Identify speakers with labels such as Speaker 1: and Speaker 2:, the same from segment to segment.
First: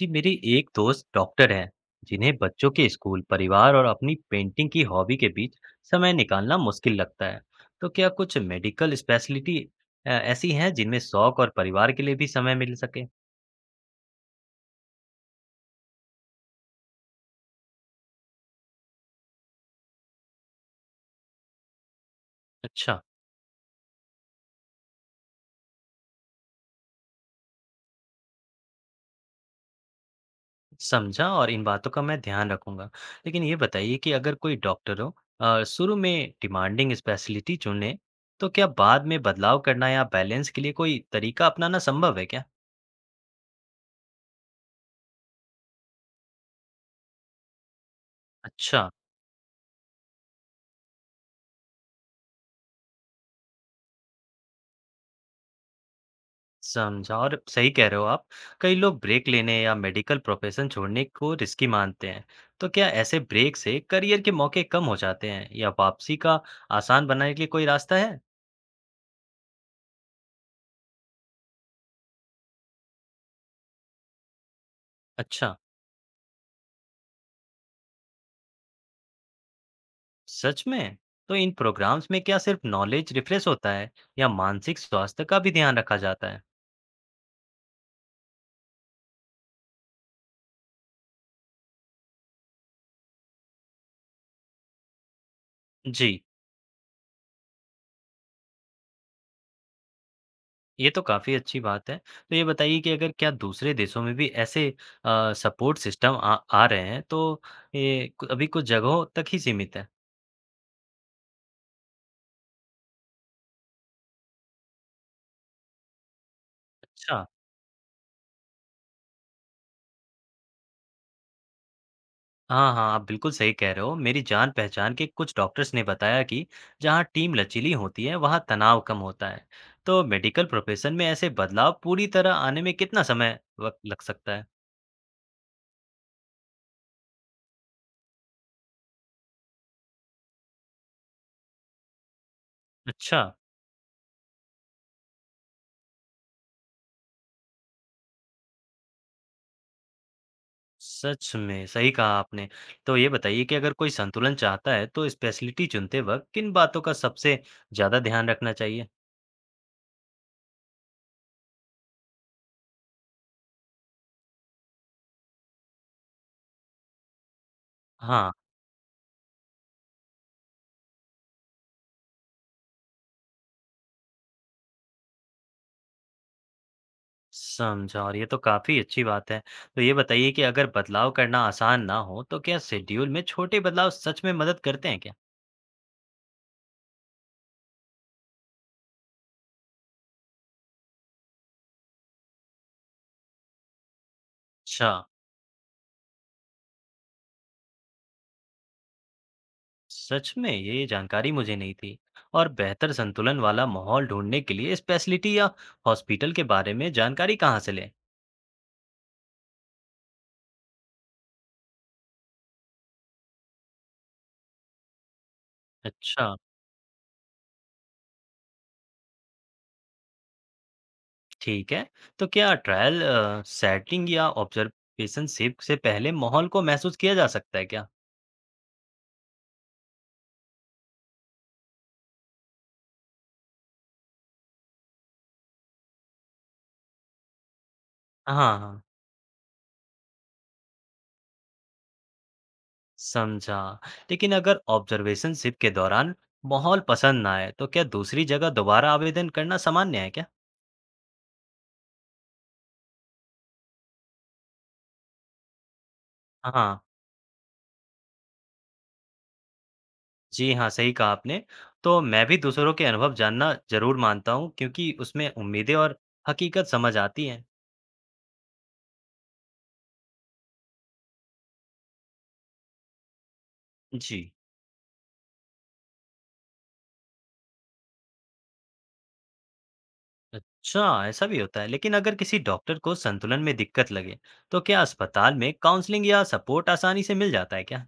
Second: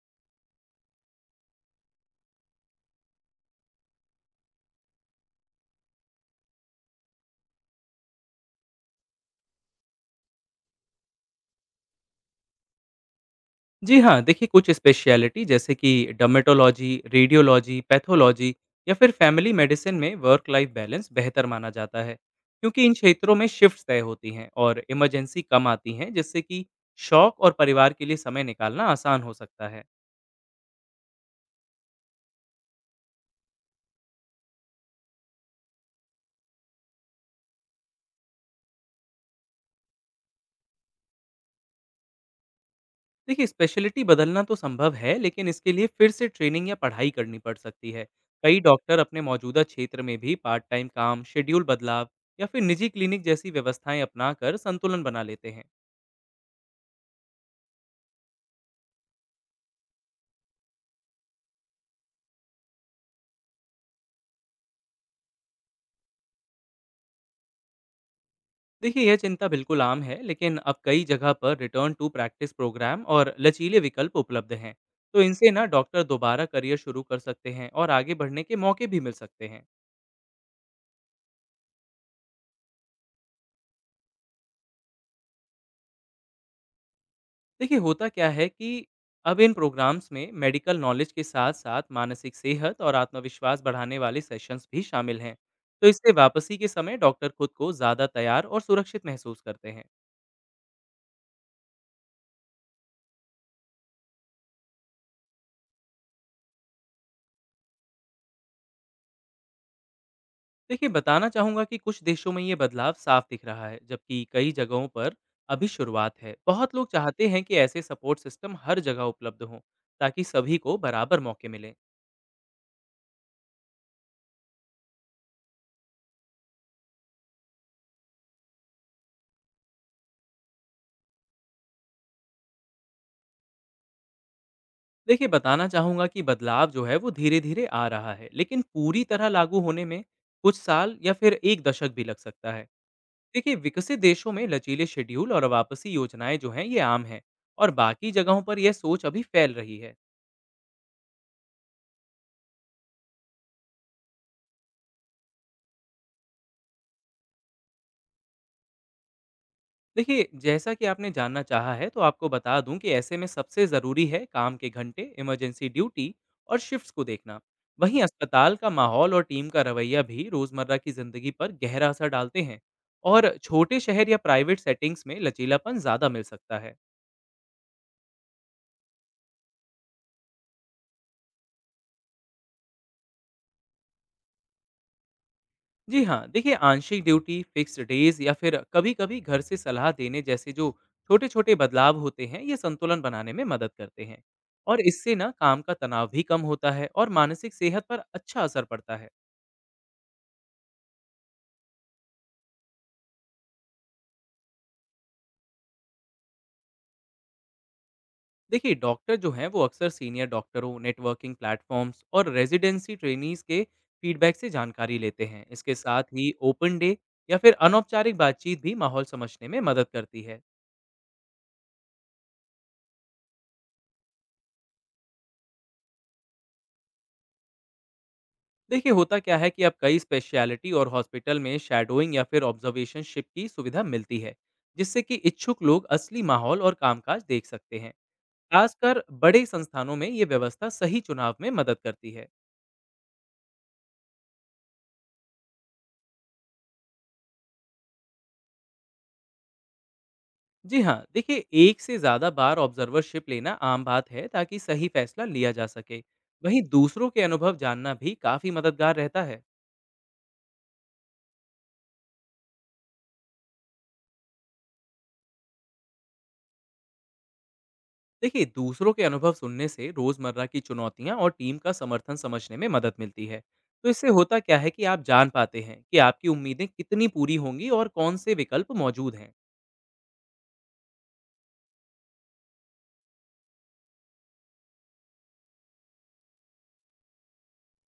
Speaker 1: जी, मेरी एक दोस्त डॉक्टर है, जिन्हें बच्चों के स्कूल, परिवार और अपनी पेंटिंग की हॉबी के बीच समय निकालना मुश्किल लगता है। तो क्या कुछ मेडिकल स्पेशलिटी ऐसी हैं जिनमें शौक और परिवार के लिए भी समय मिल सके।
Speaker 2: जी हाँ, देखिए कुछ स्पेशलिटी जैसे कि डर्मेटोलॉजी, रेडियोलॉजी, पैथोलॉजी या फिर फैमिली मेडिसिन में वर्क लाइफ बैलेंस बेहतर माना जाता है, क्योंकि इन
Speaker 1: अच्छा,
Speaker 2: क्षेत्रों में शिफ्ट्स तय होती हैं और इमरजेंसी कम आती हैं, जिससे कि शौक और परिवार के लिए समय निकालना आसान हो सकता है।
Speaker 1: समझा। और इन बातों का मैं ध्यान रखूंगा। लेकिन ये बताइए कि अगर कोई डॉक्टर हो शुरू में डिमांडिंग स्पेशलिटी चुने, तो क्या बाद में बदलाव करना या बैलेंस के लिए कोई तरीका अपनाना संभव है क्या।
Speaker 2: देखिए स्पेशलिटी बदलना तो संभव है, लेकिन इसके लिए फिर से ट्रेनिंग या पढ़ाई करनी पड़ सकती है। कई
Speaker 1: अच्छा,
Speaker 2: डॉक्टर अपने मौजूदा क्षेत्र में भी पार्ट टाइम काम, शेड्यूल बदलाव या फिर निजी क्लिनिक जैसी व्यवस्थाएं अपनाकर संतुलन बना लेते हैं।
Speaker 1: समझा। और सही कह रहे हो आप। कई लोग ब्रेक लेने या मेडिकल प्रोफेशन छोड़ने को रिस्की मानते हैं। तो क्या ऐसे ब्रेक से करियर के मौके कम हो जाते हैं या वापसी का आसान बनाने के लिए कोई रास्ता है?
Speaker 2: देखिए, यह चिंता बिल्कुल आम है, लेकिन अब कई जगह पर रिटर्न टू प्रैक्टिस प्रोग्राम और लचीले विकल्प उपलब्ध हैं। तो इनसे
Speaker 1: अच्छा,
Speaker 2: ना डॉक्टर दोबारा करियर शुरू कर सकते हैं और आगे बढ़ने के मौके भी मिल सकते हैं।
Speaker 1: सच में? तो इन प्रोग्राम्स में क्या सिर्फ नॉलेज रिफ्रेश होता है या मानसिक स्वास्थ्य का भी ध्यान रखा जाता है?
Speaker 2: देखिए, होता क्या है कि अब इन प्रोग्राम्स में मेडिकल नॉलेज के साथ साथ मानसिक सेहत और आत्मविश्वास बढ़ाने वाले सेशंस भी शामिल हैं। तो
Speaker 1: जी,
Speaker 2: इससे वापसी के समय डॉक्टर खुद को ज़्यादा तैयार और सुरक्षित महसूस करते हैं।
Speaker 1: ये तो काफ़ी अच्छी बात है। तो ये बताइए कि अगर क्या दूसरे देशों में भी ऐसे सपोर्ट सिस्टम आ रहे हैं, तो ये अभी कुछ जगहों तक ही सीमित है।
Speaker 2: देखिए, बताना चाहूँगा कि कुछ देशों में ये बदलाव साफ दिख रहा है, जबकि कई जगहों पर अभी शुरुआत है। बहुत लोग
Speaker 1: अच्छा।
Speaker 2: चाहते हैं कि ऐसे सपोर्ट सिस्टम हर जगह उपलब्ध हों, ताकि सभी को बराबर मौके मिलें।
Speaker 1: हाँ, हाँ, आप बिल्कुल सही कह रहे हो। मेरी जान-पहचान के कुछ डॉक्टर्स ने बताया कि जहाँ टीम लचीली होती है, वहाँ तनाव कम होता है। तो मेडिकल प्रोफेशन में ऐसे बदलाव पूरी तरह आने में कितना समय वक़्त लग सकता है?
Speaker 2: देखिए, बताना चाहूँगा कि बदलाव जो है वो धीरे धीरे आ रहा है, लेकिन पूरी तरह लागू होने में कुछ साल या फिर एक दशक भी लग सकता है।
Speaker 1: अच्छा,
Speaker 2: देखिए, विकसित देशों में लचीले शेड्यूल और वापसी योजनाएं जो हैं ये आम हैं, और बाकी जगहों पर यह सोच अभी फैल रही है।
Speaker 1: सच में, सही कहा आपने। तो ये बताइए कि अगर कोई संतुलन चाहता है, तो स्पेशलिटी चुनते वक़्त किन बातों का सबसे ज़्यादा ध्यान रखना चाहिए?
Speaker 2: देखिए, जैसा कि आपने जानना चाहा है, तो आपको बता दूँ कि ऐसे में सबसे ज़रूरी है काम के घंटे, इमरजेंसी ड्यूटी और शिफ्ट्स को देखना। वहीं
Speaker 1: हाँ,
Speaker 2: अस्पताल का माहौल और टीम का रवैया भी रोज़मर्रा की ज़िंदगी पर गहरा असर डालते हैं, और छोटे शहर या प्राइवेट सेटिंग्स में लचीलापन ज़्यादा मिल सकता है।
Speaker 1: समझा। और ये तो काफ़ी अच्छी बात है। तो ये बताइए कि अगर बदलाव करना आसान ना हो, तो क्या शेड्यूल में छोटे बदलाव सच में मदद करते हैं क्या?
Speaker 2: जी हाँ, देखिए आंशिक ड्यूटी, फिक्स्ड डेज़ या फिर कभी-कभी घर से सलाह देने जैसे जो छोटे-छोटे बदलाव होते हैं, ये संतुलन बनाने में मदद करते हैं। और
Speaker 1: अच्छा।
Speaker 2: इससे ना काम का तनाव भी कम होता है और मानसिक सेहत पर अच्छा असर पड़ता है।
Speaker 1: सच में, ये जानकारी मुझे नहीं थी। और बेहतर संतुलन वाला माहौल ढूंढने के लिए स्पेशलिटी या हॉस्पिटल के बारे में जानकारी कहाँ से लें?
Speaker 2: देखिए, डॉक्टर जो हैं वो अक्सर सीनियर डॉक्टरों, नेटवर्किंग प्लेटफ़ॉर्म्स और रेजिडेंसी ट्रेनीज़ के फीडबैक से जानकारी लेते हैं। इसके साथ ही
Speaker 1: अच्छा,
Speaker 2: ओपन डे या फिर अनौपचारिक बातचीत भी माहौल समझने में मदद करती है।
Speaker 1: ठीक है। तो क्या ट्रायल सेटिंग या ऑब्जर्वेशन शिफ्ट से पहले माहौल को महसूस किया जा सकता है क्या?
Speaker 2: देखिए, होता क्या है कि अब कई स्पेशलिटी और हॉस्पिटल में शैडोइंग या फिर ऑब्जर्वेशनशिप की सुविधा मिलती है, जिससे कि इच्छुक लोग असली माहौल और कामकाज देख सकते हैं।
Speaker 1: हाँ, हाँ।
Speaker 2: खासकर बड़े संस्थानों में ये व्यवस्था सही चुनाव में मदद करती है।
Speaker 1: समझा। लेकिन अगर ऑब्जर्वेशन शिफ्ट के दौरान माहौल पसंद ना आए, तो क्या दूसरी जगह दोबारा आवेदन करना सामान्य है क्या?
Speaker 2: जी हाँ, देखिए एक से ज़्यादा बार ऑब्जर्वरशिप लेना आम बात है, ताकि सही फैसला लिया जा सके। वहीं
Speaker 1: हाँ।
Speaker 2: दूसरों के अनुभव जानना भी काफ़ी मददगार रहता है।
Speaker 1: जी हाँ, सही कहा आपने। तो मैं भी दूसरों के अनुभव जानना ज़रूर मानता हूँ, क्योंकि उसमें उम्मीदें और हकीकत समझ आती हैं।
Speaker 2: देखिए, दूसरों के अनुभव सुनने से रोजमर्रा की चुनौतियां और टीम का समर्थन समझने में मदद मिलती है। तो इससे
Speaker 1: जी।
Speaker 2: होता क्या है कि आप जान पाते हैं कि आपकी उम्मीदें कितनी पूरी होंगी और कौन से विकल्प मौजूद हैं।
Speaker 1: अच्छा, ऐसा भी होता है। लेकिन अगर किसी डॉक्टर को संतुलन में दिक्कत लगे, तो क्या अस्पताल में काउंसलिंग या सपोर्ट आसानी से मिल जाता है क्या?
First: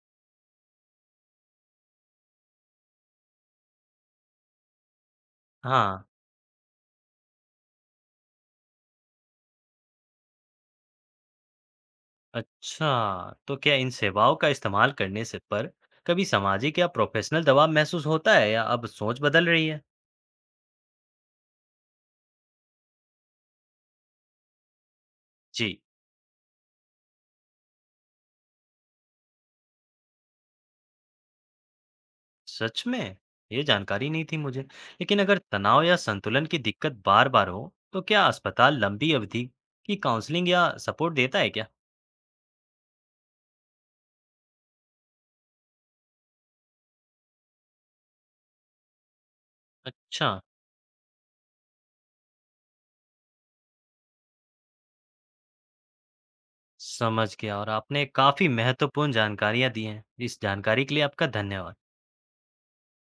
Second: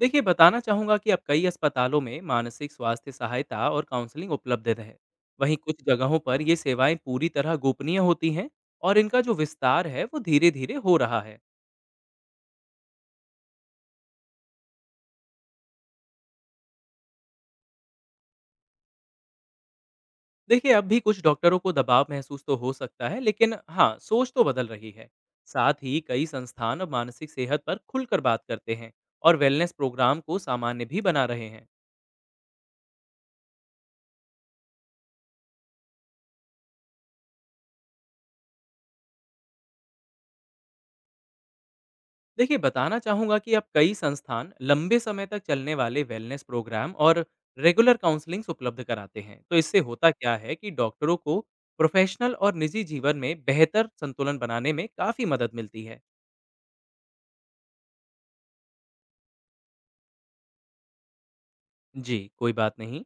Speaker 2: देखिए, बताना चाहूंगा कि अब कई अस्पतालों में मानसिक स्वास्थ्य सहायता और काउंसलिंग उपलब्ध है। वहीं कुछ
Speaker 1: हाँ,
Speaker 2: जगहों पर ये सेवाएं पूरी तरह गोपनीय होती हैं, और इनका जो विस्तार है वो धीरे धीरे हो रहा है।
Speaker 1: अच्छा। तो क्या इन सेवाओं का इस्तेमाल करने से पर कभी सामाजिक या प्रोफ़ेशनल दबाव महसूस होता है या अब सोच बदल रही है?
Speaker 2: देखिए, अब भी कुछ डॉक्टरों को दबाव महसूस तो हो सकता है, लेकिन हाँ सोच तो बदल रही है।
Speaker 1: जी।
Speaker 2: साथ ही कई संस्थान अब मानसिक सेहत पर खुलकर बात करते हैं और वेलनेस प्रोग्राम को सामान्य भी बना रहे हैं।
Speaker 1: सच में, ये जानकारी नहीं थी मुझे। लेकिन अगर तनाव या संतुलन की दिक्कत बार बार हो, तो क्या अस्पताल लंबी अवधि की काउंसलिंग या सपोर्ट देता है क्या?
Speaker 2: देखिए, बताना चाहूंगा कि अब कई संस्थान लंबे समय तक चलने वाले वेलनेस प्रोग्राम और रेगुलर काउंसलिंग्स उपलब्ध कराते हैं। तो इससे होता
Speaker 1: अच्छा,
Speaker 2: क्या है कि डॉक्टरों को प्रोफेशनल और निजी जीवन में बेहतर संतुलन बनाने में काफ़ी मदद मिलती है।
Speaker 1: समझ गया। और आपने काफी महत्वपूर्ण जानकारियां दी हैं। इस जानकारी के लिए आपका धन्यवाद।
Speaker 2: जी, कोई बात नहीं।